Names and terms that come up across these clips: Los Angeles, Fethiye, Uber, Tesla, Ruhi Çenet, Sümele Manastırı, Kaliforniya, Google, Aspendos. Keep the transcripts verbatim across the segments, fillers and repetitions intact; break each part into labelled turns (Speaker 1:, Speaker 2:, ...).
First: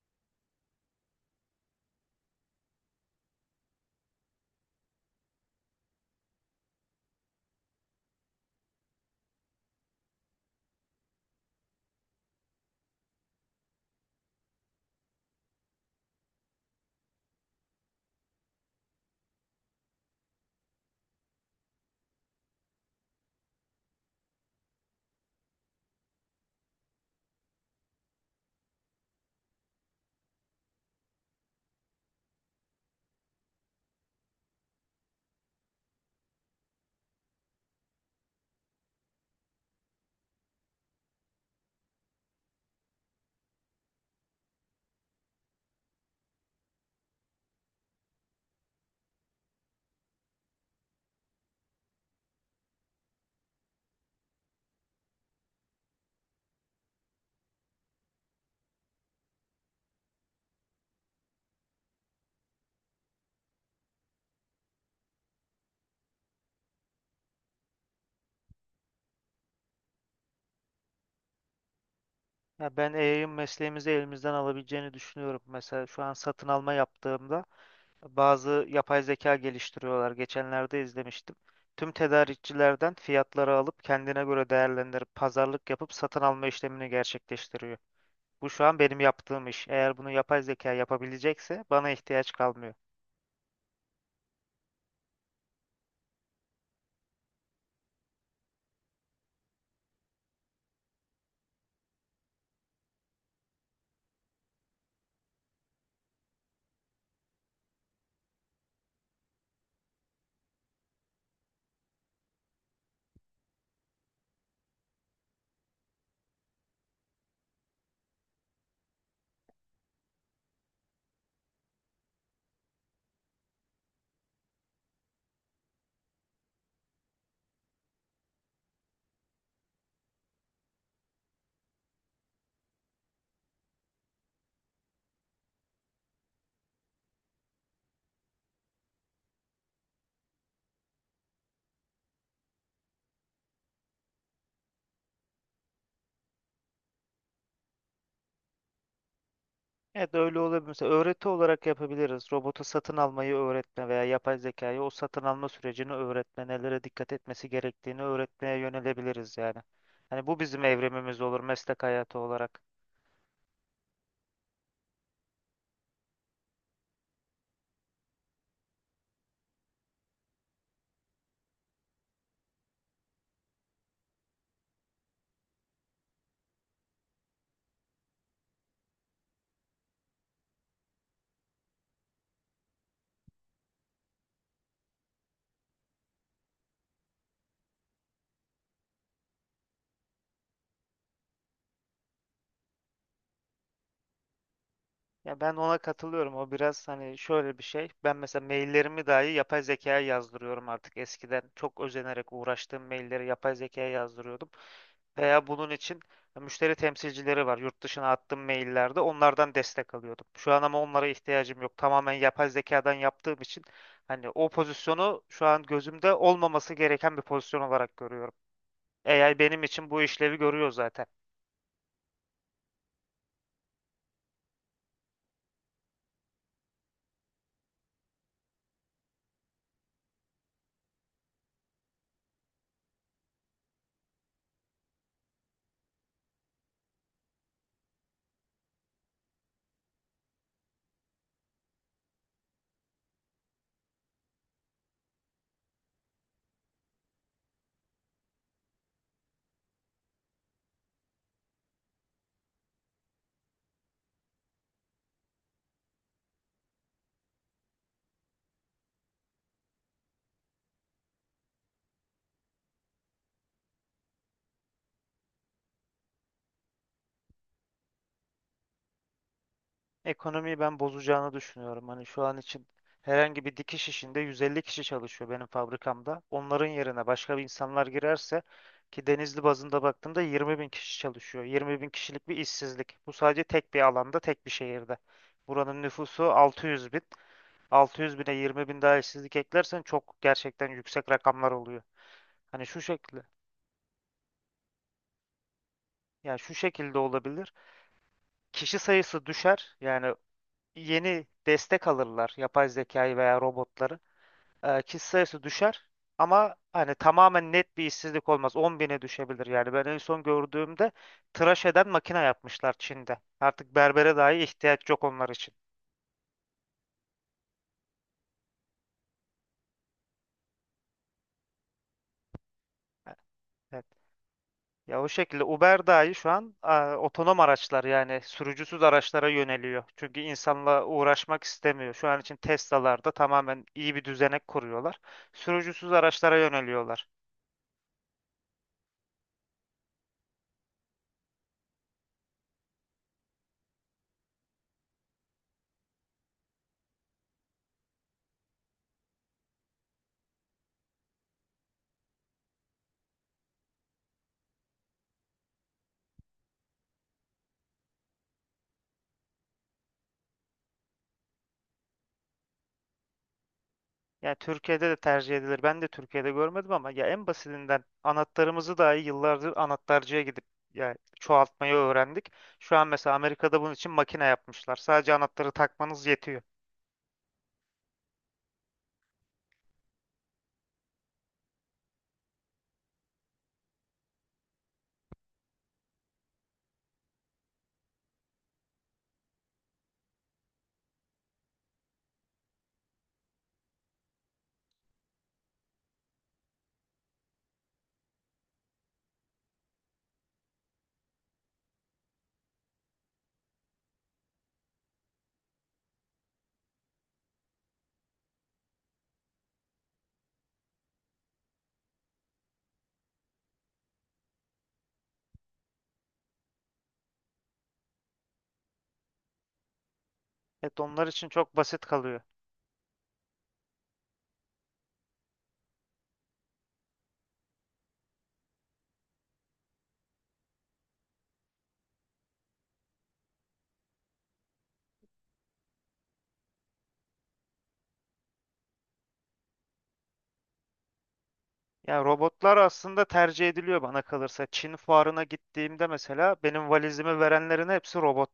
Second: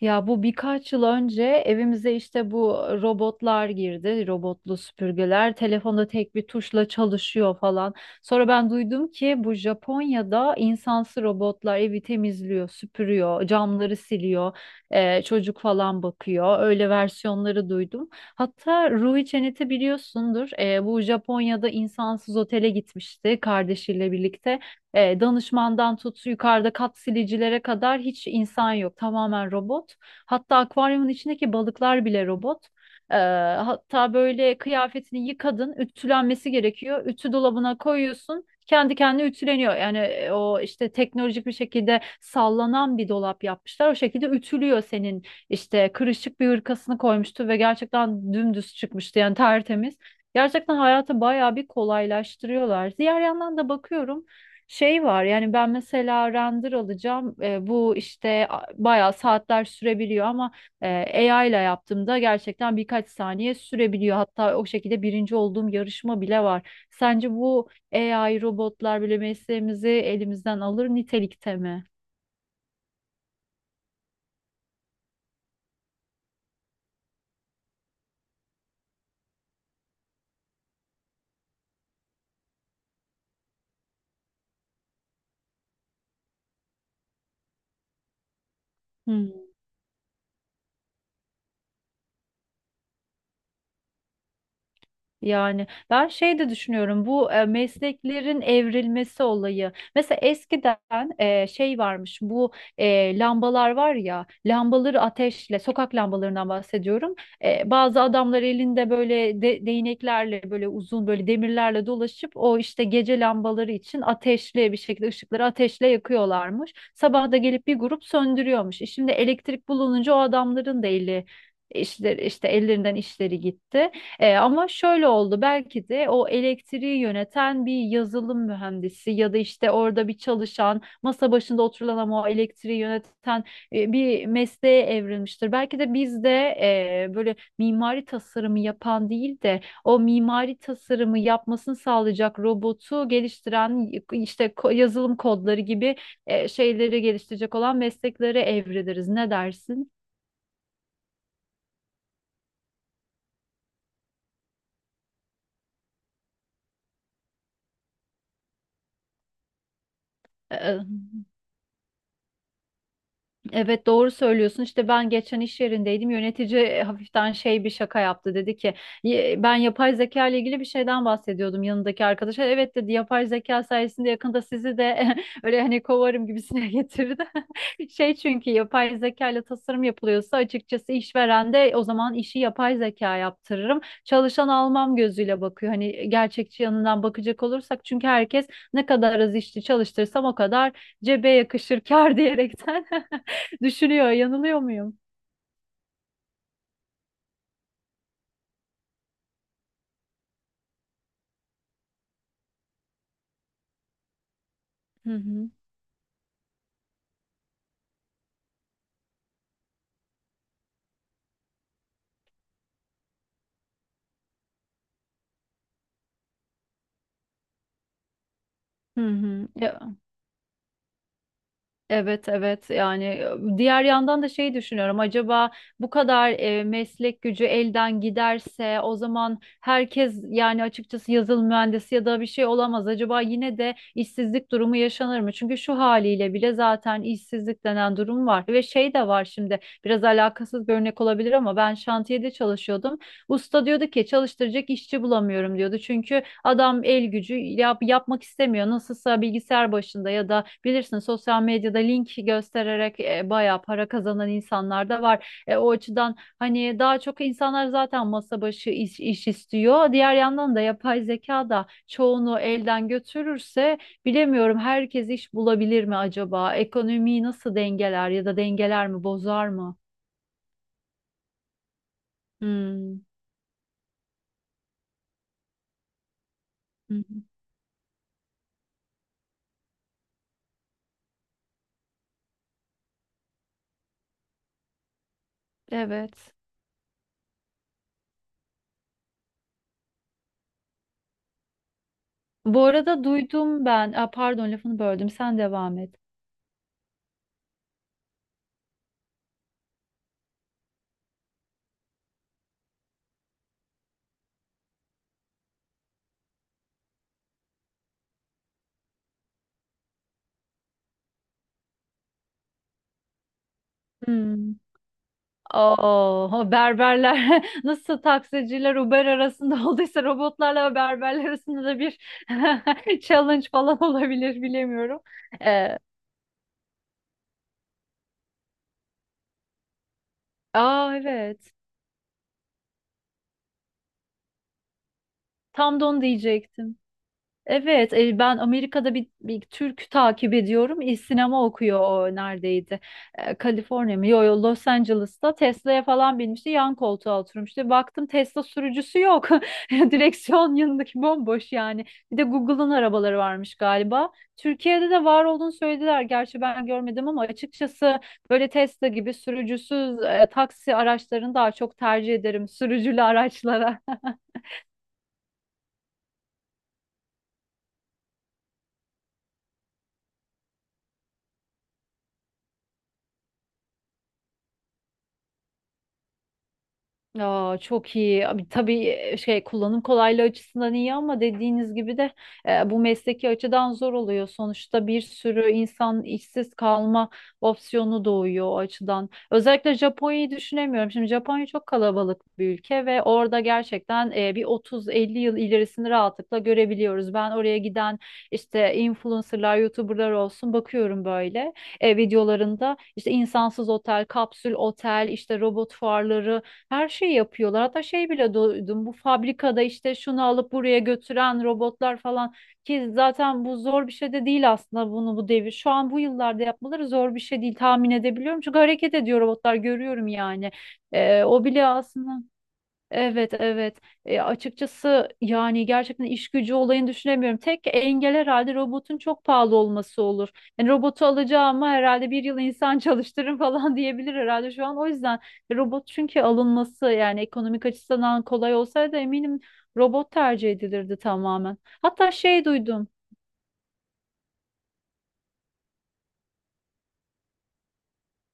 Speaker 1: Ya bu birkaç yıl önce evimize işte bu robotlar girdi, robotlu süpürgeler. Telefonda tek bir tuşla çalışıyor falan. Sonra ben duydum ki bu Japonya'da insansız robotlar evi temizliyor, süpürüyor, camları siliyor, eee, çocuk falan bakıyor. Öyle versiyonları duydum. Hatta Ruhi Çenet'i biliyorsundur. Eee, bu Japonya'da insansız otele gitmişti kardeşiyle birlikte. E, danışmandan tut yukarıda kat silicilere kadar hiç insan yok. Tamamen robot. Hatta akvaryumun içindeki balıklar bile robot. E, Hatta böyle kıyafetini yıkadın, ütülenmesi gerekiyor. Ütü dolabına koyuyorsun. Kendi kendine ütüleniyor. Yani e, o işte teknolojik bir şekilde sallanan bir dolap yapmışlar. O şekilde ütülüyor senin işte kırışık bir hırkasını koymuştu ve gerçekten dümdüz çıkmıştı yani tertemiz. Gerçekten hayatı bayağı bir kolaylaştırıyorlar. Diğer yandan da bakıyorum şey var yani ben mesela render alacağım, e, bu işte a- bayağı saatler sürebiliyor ama e, A I ile yaptığımda gerçekten birkaç saniye sürebiliyor. Hatta o şekilde birinci olduğum yarışma bile var. Sence bu A I robotlar bile mesleğimizi elimizden alır nitelikte mi?
Speaker 2: Ya ben A I'ın mesleğimizi elimizden alabileceğini düşünüyorum. Mesela şu an satın alma yaptığımda bazı yapay zeka geliştiriyorlar. Geçenlerde izlemiştim. Tüm tedarikçilerden fiyatları alıp kendine göre değerlendirip pazarlık yapıp satın alma işlemini gerçekleştiriyor. Bu şu an benim yaptığım iş. Eğer bunu yapay zeka yapabilecekse bana ihtiyaç kalmıyor.
Speaker 1: Yani ben şey de düşünüyorum, bu e, mesleklerin evrilmesi olayı. Mesela eskiden e, şey varmış, bu e, lambalar var ya, lambaları ateşle, sokak lambalarından bahsediyorum. E, bazı adamlar elinde böyle de- değneklerle, böyle uzun böyle demirlerle dolaşıp o işte gece lambaları için ateşli bir şekilde ışıkları ateşle yakıyorlarmış. Sabah da gelip bir grup söndürüyormuş. E, Şimdi elektrik bulununca o adamların da eli işte, işte ellerinden işleri gitti. E, ama şöyle oldu, belki de o elektriği yöneten bir yazılım mühendisi ya da işte orada bir çalışan, masa başında oturulan ama o elektriği yöneten e, bir mesleğe evrilmiştir. Belki de biz de e, böyle mimari tasarımı yapan değil de o mimari tasarımı yapmasını sağlayacak robotu geliştiren, işte ko- yazılım kodları gibi e, şeyleri geliştirecek olan mesleklere evriliriz. Ne dersin?
Speaker 2: Evet, öyle olabilir. Mesela öğreti olarak yapabiliriz. Robota satın almayı öğretme veya yapay zekayı o satın alma sürecini öğretme, nelere dikkat etmesi gerektiğini öğretmeye yönelebiliriz yani. Hani bu bizim evrimimiz olur meslek hayatı olarak.
Speaker 1: Evet, doğru söylüyorsun. İşte ben geçen iş yerindeydim. Yönetici e, hafiften şey, bir şaka yaptı. Dedi ki, "Ye- ben yapay zeka ile ilgili bir şeyden bahsediyordum yanındaki arkadaşa. Evet, dedi, yapay zeka sayesinde yakında sizi de öyle hani kovarım gibisine getirdi. Şey, çünkü yapay zeka ile tasarım yapılıyorsa açıkçası işveren de o zaman işi yapay zeka yaptırırım, çalışan almam gözüyle bakıyor. Hani gerçekçi yanından bakacak olursak, çünkü herkes ne kadar az işçi çalıştırsam o kadar cebe yakışır kar diyerekten düşürüyor. Yanılıyor muyum?
Speaker 2: Ya ben ona katılıyorum. O biraz hani şöyle bir şey. Ben mesela maillerimi dahi yapay zekaya yazdırıyorum artık. Eskiden çok özenerek uğraştığım mailleri yapay zekaya yazdırıyordum.
Speaker 1: Hı
Speaker 2: Veya
Speaker 1: hı.
Speaker 2: bunun için müşteri temsilcileri var. Yurt dışına attığım maillerde onlardan destek alıyordum. Şu an ama onlara ihtiyacım yok. Tamamen yapay zekadan yaptığım için hani o pozisyonu şu an gözümde olmaması gereken bir pozisyon olarak görüyorum.
Speaker 1: Hı
Speaker 2: A I
Speaker 1: hı.
Speaker 2: benim
Speaker 1: Ya,
Speaker 2: için bu işlevi görüyor zaten.
Speaker 1: evet, evet, yani e, diğer yandan da şeyi düşünüyorum, acaba bu kadar e, meslek gücü elden giderse o zaman herkes, yani açıkçası yazılım mühendisi ya da bir şey olamaz, acaba yine de işsizlik durumu yaşanır mı? Çünkü şu haliyle bile zaten işsizlik denen durum var ve şey de var. Şimdi biraz alakasız bir örnek olabilir ama ben şantiyede çalışıyordum. Usta diyordu ki çalıştıracak işçi bulamıyorum diyordu. Çünkü adam el gücü yap, yapmak istemiyor. Nasılsa bilgisayar başında ya da bilirsin sosyal medyada link göstererek e, bayağı para kazanan insanlar da var. E, o açıdan hani daha çok insanlar zaten masa başı iş, iş istiyor. Diğer yandan da yapay zeka da çoğunu elden götürürse bilemiyorum, herkes iş bulabilir mi acaba? Ekonomiyi nasıl dengeler, ya da dengeler mi, bozar mı?
Speaker 2: Ekonomiyi ben bozacağını düşünüyorum. Hani şu an için
Speaker 1: Hmm.
Speaker 2: herhangi bir dikiş işinde yüz elli kişi çalışıyor benim fabrikamda. Onların
Speaker 1: Hı
Speaker 2: yerine
Speaker 1: hı.
Speaker 2: başka bir insanlar girerse ki Denizli bazında baktığımda yirmi bin kişi çalışıyor. yirmi bin kişilik bir işsizlik. Bu sadece tek bir alanda, tek bir şehirde. Buranın nüfusu
Speaker 1: Evet.
Speaker 2: altı yüz bin. altı yüz bine yirmi bin daha işsizlik eklersen çok gerçekten yüksek rakamlar oluyor.
Speaker 1: Bu
Speaker 2: Hani şu
Speaker 1: arada
Speaker 2: şekilde,
Speaker 1: duydum ben. Aa, pardon, lafını böldüm. Sen devam et.
Speaker 2: yani şu şekilde olabilir. Kişi sayısı düşer. Yani yeni destek alırlar yapay zekayı veya robotları. E, kişi sayısı düşer ama hani tamamen net bir işsizlik olmaz. on bine düşebilir yani. Ben en son gördüğümde tıraş eden makine yapmışlar Çin'de. Artık berbere dahi
Speaker 1: Hmm.
Speaker 2: ihtiyaç yok onlar için.
Speaker 1: Oh, berberler nasıl taksiciler Uber arasında olduysa robotlarla berberler arasında da bir challenge falan
Speaker 2: Evet.
Speaker 1: olabilir,
Speaker 2: Ya
Speaker 1: bilemiyorum.
Speaker 2: o şekilde
Speaker 1: Ee,
Speaker 2: Uber dahi şu an e, otonom araçlar yani sürücüsüz araçlara yöneliyor. Çünkü insanla
Speaker 1: aa,
Speaker 2: uğraşmak
Speaker 1: evet.
Speaker 2: istemiyor. Şu an için Tesla'larda tamamen iyi bir düzenek kuruyorlar.
Speaker 1: Tam da
Speaker 2: Sürücüsüz
Speaker 1: onu
Speaker 2: araçlara
Speaker 1: diyecektim.
Speaker 2: yöneliyorlar.
Speaker 1: Evet, e, ben Amerika'da bir, bir Türk takip ediyorum. E, Sinema okuyor, o neredeydi? E, Kaliforniya mı? Yo, yo, Los Angeles'ta Tesla'ya falan binmişti. Yan koltuğa oturmuştu. Baktım Tesla sürücüsü yok. Direksiyon yanındaki bomboş yani. Bir de Google'ın arabaları varmış galiba. Türkiye'de de var olduğunu söylediler. Gerçi ben görmedim ama açıkçası böyle Tesla gibi sürücüsüz e, taksi araçlarını daha çok tercih ederim sürücülü araçlara.
Speaker 2: Ya Türkiye'de de tercih edilir. Ben de Türkiye'de görmedim ama ya en basitinden anahtarımızı dahi yıllardır anahtarcıya gidip ya çoğaltmayı öğrendik. Şu an mesela Amerika'da bunun için makine yapmışlar. Sadece anahtarı takmanız yetiyor.
Speaker 1: Aa, çok iyi. Abi, tabii e, şey, kullanım kolaylığı açısından iyi ama dediğiniz gibi de e, bu mesleki açıdan zor oluyor. Sonuçta bir sürü insan işsiz kalma opsiyonu doğuyor o açıdan. Özellikle Japonya'yı düşünemiyorum. Şimdi Japonya çok kalabalık bir ülke ve orada gerçekten e, bir otuz elli yıl ilerisini rahatlıkla görebiliyoruz. Ben oraya giden işte influencerlar, YouTuber'lar olsun bakıyorum, böyle e, videolarında işte insansız otel, kapsül otel, işte robot fuarları, her şeyi yapıyorlar. Hatta şey bile duydum. Bu fabrikada işte şunu alıp buraya götüren robotlar falan, ki zaten bu zor bir şey de değil aslında, bunu bu devir, şu an bu yıllarda yapmaları zor bir şey değil, tahmin edebiliyorum. Çünkü hareket ediyor robotlar, görüyorum yani.
Speaker 2: Evet, onlar
Speaker 1: Ee,
Speaker 2: için
Speaker 1: o
Speaker 2: çok
Speaker 1: bile
Speaker 2: basit
Speaker 1: aslında.
Speaker 2: kalıyor.
Speaker 1: Evet, evet. E, açıkçası yani gerçekten iş gücü olayını düşünemiyorum. Tek engel herhalde robotun çok pahalı olması olur. Yani robotu alacağıma herhalde bir yıl insan çalıştırırım falan diyebilir herhalde şu an. O yüzden robot, çünkü alınması yani ekonomik açısından kolay olsaydı eminim robot tercih edilirdi tamamen.
Speaker 2: Ya
Speaker 1: Hatta şey
Speaker 2: robotlar
Speaker 1: duydum.
Speaker 2: aslında tercih ediliyor bana kalırsa. Çin fuarına gittiğimde mesela benim valizimi verenlerin hepsi robot.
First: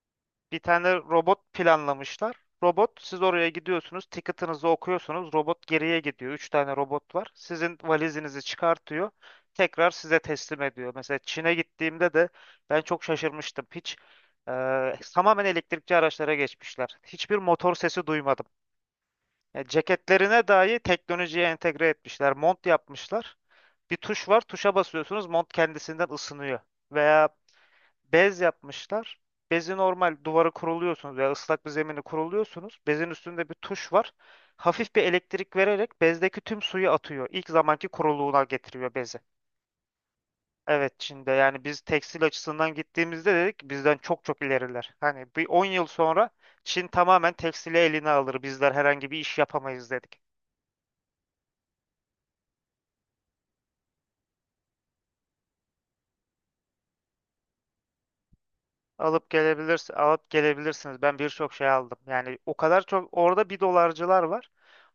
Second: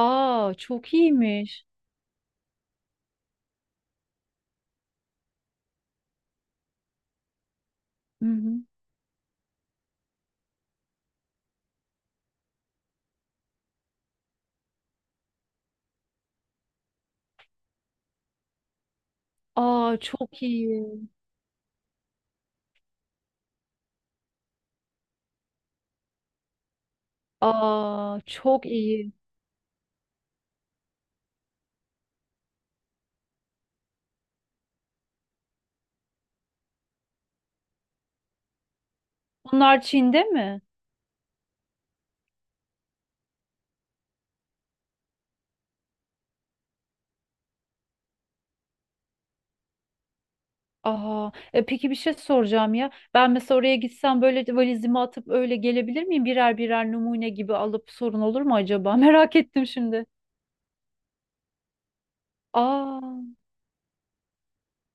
Speaker 1: Aa,
Speaker 2: Bir tane
Speaker 1: çok
Speaker 2: robot
Speaker 1: iyiymiş.
Speaker 2: planlamışlar. Robot, siz oraya gidiyorsunuz, ticket'ınızı okuyorsunuz. Robot geriye gidiyor. Üç tane robot var. Sizin
Speaker 1: Hı
Speaker 2: valizinizi
Speaker 1: hı.
Speaker 2: çıkartıyor. Tekrar size teslim ediyor. Mesela Çin'e gittiğimde de ben çok şaşırmıştım. Hiç e, tamamen elektrikli araçlara geçmişler. Hiçbir motor sesi duymadım. Yani
Speaker 1: Aa, çok
Speaker 2: ceketlerine dahi
Speaker 1: iyi.
Speaker 2: teknolojiye entegre etmişler. Mont yapmışlar. Bir tuş var. Tuşa basıyorsunuz. Mont kendisinden ısınıyor. Veya
Speaker 1: Aa,
Speaker 2: bez
Speaker 1: çok iyi.
Speaker 2: yapmışlar. Bezi normal duvara kuruluyorsunuz veya ıslak bir zemini kuruluyorsunuz. Bezin üstünde bir tuş var. Hafif bir elektrik vererek bezdeki tüm suyu atıyor. İlk zamanki kuruluğuna getiriyor bezi.
Speaker 1: Bunlar Çin'de mi?
Speaker 2: Evet, Çin'de. Yani biz tekstil açısından gittiğimizde dedik bizden çok çok ileriler. Hani bir on yıl sonra Çin tamamen tekstili eline alır. Bizler herhangi bir iş yapamayız dedik.
Speaker 1: Aha, e, peki, bir şey soracağım ya. Ben mesela oraya gitsem böyle de valizimi atıp öyle gelebilir miyim? Birer birer numune gibi alıp sorun olur mu acaba?
Speaker 2: Alıp
Speaker 1: Merak ettim
Speaker 2: gelebilirsin,
Speaker 1: şimdi.
Speaker 2: alıp gelebilirsiniz. Ben birçok şey aldım. Yani o kadar çok
Speaker 1: Aa,
Speaker 2: orada bir dolarcılar var.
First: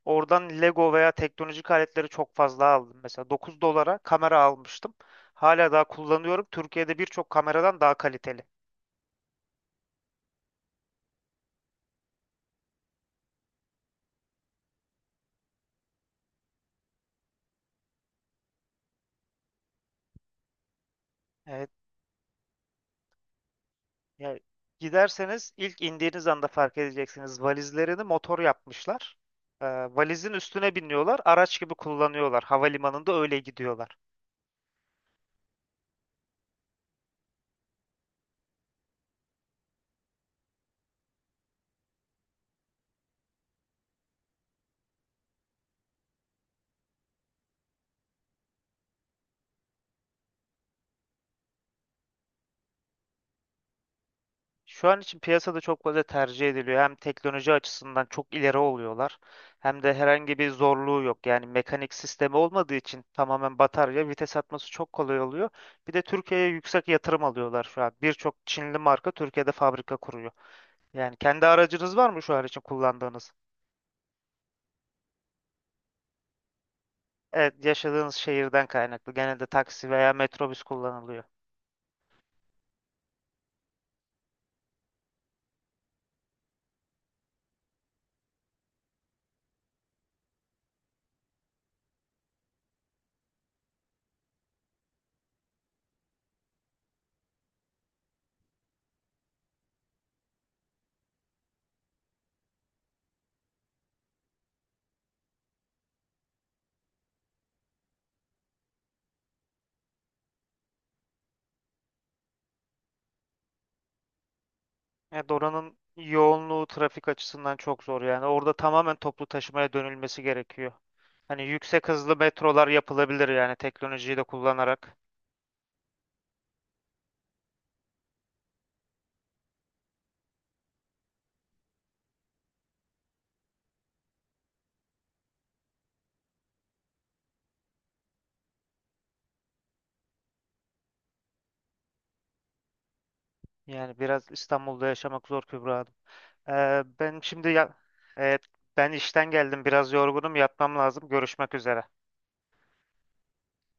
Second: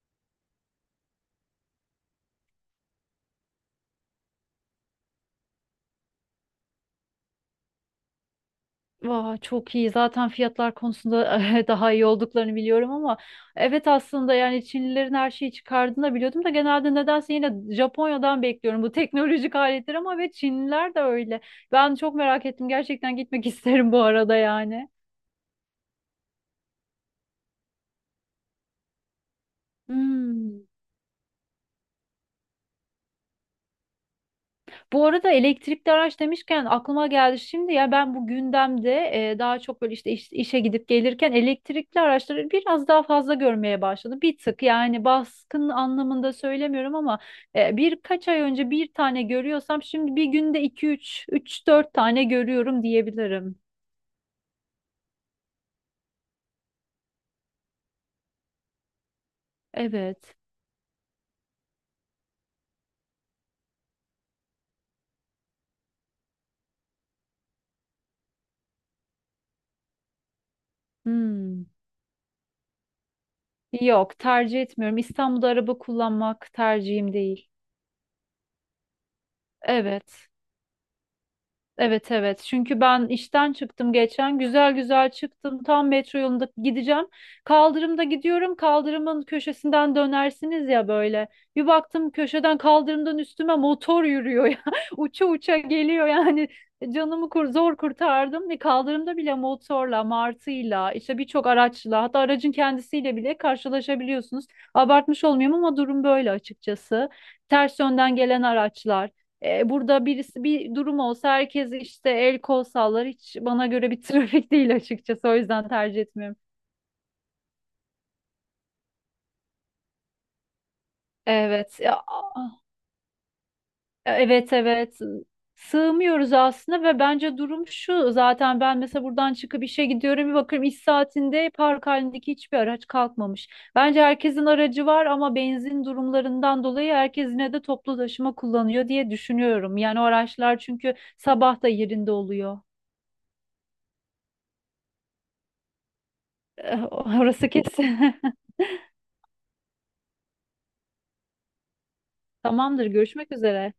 Speaker 2: Oradan Lego veya teknolojik aletleri çok fazla aldım. Mesela dokuz dolara kamera almıştım. Hala daha kullanıyorum. Türkiye'de birçok kameradan daha kaliteli.
Speaker 1: vah, çok iyi. Zaten fiyatlar konusunda daha iyi olduklarını biliyorum ama evet, aslında yani Çinlilerin her şeyi çıkardığını da biliyordum da genelde nedense yine Japonya'dan bekliyorum bu teknolojik aletler, ama ve Çinliler de öyle.
Speaker 2: Evet.
Speaker 1: Ben çok merak ettim. Gerçekten gitmek isterim bu arada
Speaker 2: Yani
Speaker 1: yani.
Speaker 2: giderseniz ilk indiğiniz anda fark edeceksiniz. Valizlerini motor yapmışlar. Ee, valizin
Speaker 1: Hmm.
Speaker 2: üstüne biniyorlar. Araç gibi kullanıyorlar. Havalimanında öyle gidiyorlar.
Speaker 1: Bu arada elektrikli araç demişken aklıma geldi şimdi ya, ben bu gündemde e, daha çok böyle işte iş- işe gidip gelirken elektrikli araçları biraz daha fazla görmeye başladım. Bir tık, yani baskın anlamında söylemiyorum ama e, birkaç ay önce bir tane görüyorsam şimdi bir günde iki üç, üç dört tane görüyorum diyebilirim.
Speaker 2: Şu an için piyasada çok fazla tercih ediliyor. Hem teknoloji açısından çok ileri oluyorlar, hem de
Speaker 1: Evet.
Speaker 2: herhangi bir zorluğu yok. Yani mekanik sistemi olmadığı için tamamen batarya, vites atması çok kolay oluyor. Bir de Türkiye'ye yüksek yatırım alıyorlar şu an. Birçok Çinli marka Türkiye'de fabrika kuruyor. Yani kendi
Speaker 1: Hmm.
Speaker 2: aracınız var mı şu an için kullandığınız?
Speaker 1: Yok, tercih etmiyorum. İstanbul'da araba kullanmak tercihim değil.
Speaker 2: Evet, yaşadığınız şehirden kaynaklı. Genelde taksi veya
Speaker 1: Evet.
Speaker 2: metrobüs kullanılıyor.
Speaker 1: Evet, evet, çünkü ben işten çıktım geçen, güzel güzel çıktım, tam metro yolunda gideceğim, kaldırımda gidiyorum, kaldırımın köşesinden dönersiniz ya böyle, bir baktım köşeden, kaldırımdan üstüme motor yürüyor ya, uça uça geliyor yani. Canımı kur, zor kurtardım ve kaldırımda bile motorla, martıyla, işte birçok araçla, hatta aracın kendisiyle bile karşılaşabiliyorsunuz. Abartmış olmayayım ama durum böyle açıkçası, ters yönden gelen araçlar. E, burada birisi bir durum olsa herkes işte el kol sallar. Hiç bana göre bir trafik değil açıkçası.
Speaker 2: Evet,
Speaker 1: O yüzden
Speaker 2: oranın
Speaker 1: tercih etmiyorum.
Speaker 2: yoğunluğu trafik açısından çok zor yani. Orada tamamen toplu taşımaya dönülmesi gerekiyor. Hani
Speaker 1: Evet.
Speaker 2: yüksek
Speaker 1: Ya,
Speaker 2: hızlı
Speaker 1: ah,
Speaker 2: metrolar yapılabilir yani teknolojiyi de
Speaker 1: evet,
Speaker 2: kullanarak.
Speaker 1: evet. Sığmıyoruz aslında ve bence durum şu. Zaten ben mesela buradan çıkıp işe gidiyorum, bir bakıyorum iş saatinde park halindeki hiçbir araç kalkmamış. Bence herkesin aracı var ama benzin durumlarından dolayı herkes yine de toplu taşıma kullanıyor diye düşünüyorum. Yani o araçlar çünkü sabah da yerinde oluyor.
Speaker 2: Yani biraz İstanbul'da yaşamak zor Kübra Hanım.
Speaker 1: Eh,
Speaker 2: Ee, ben şimdi
Speaker 1: orası
Speaker 2: ya,
Speaker 1: kesin.
Speaker 2: evet, ben işten geldim, biraz yorgunum, yatmam lazım. Görüşmek üzere.
Speaker 1: Tamamdır, görüşmek üzere.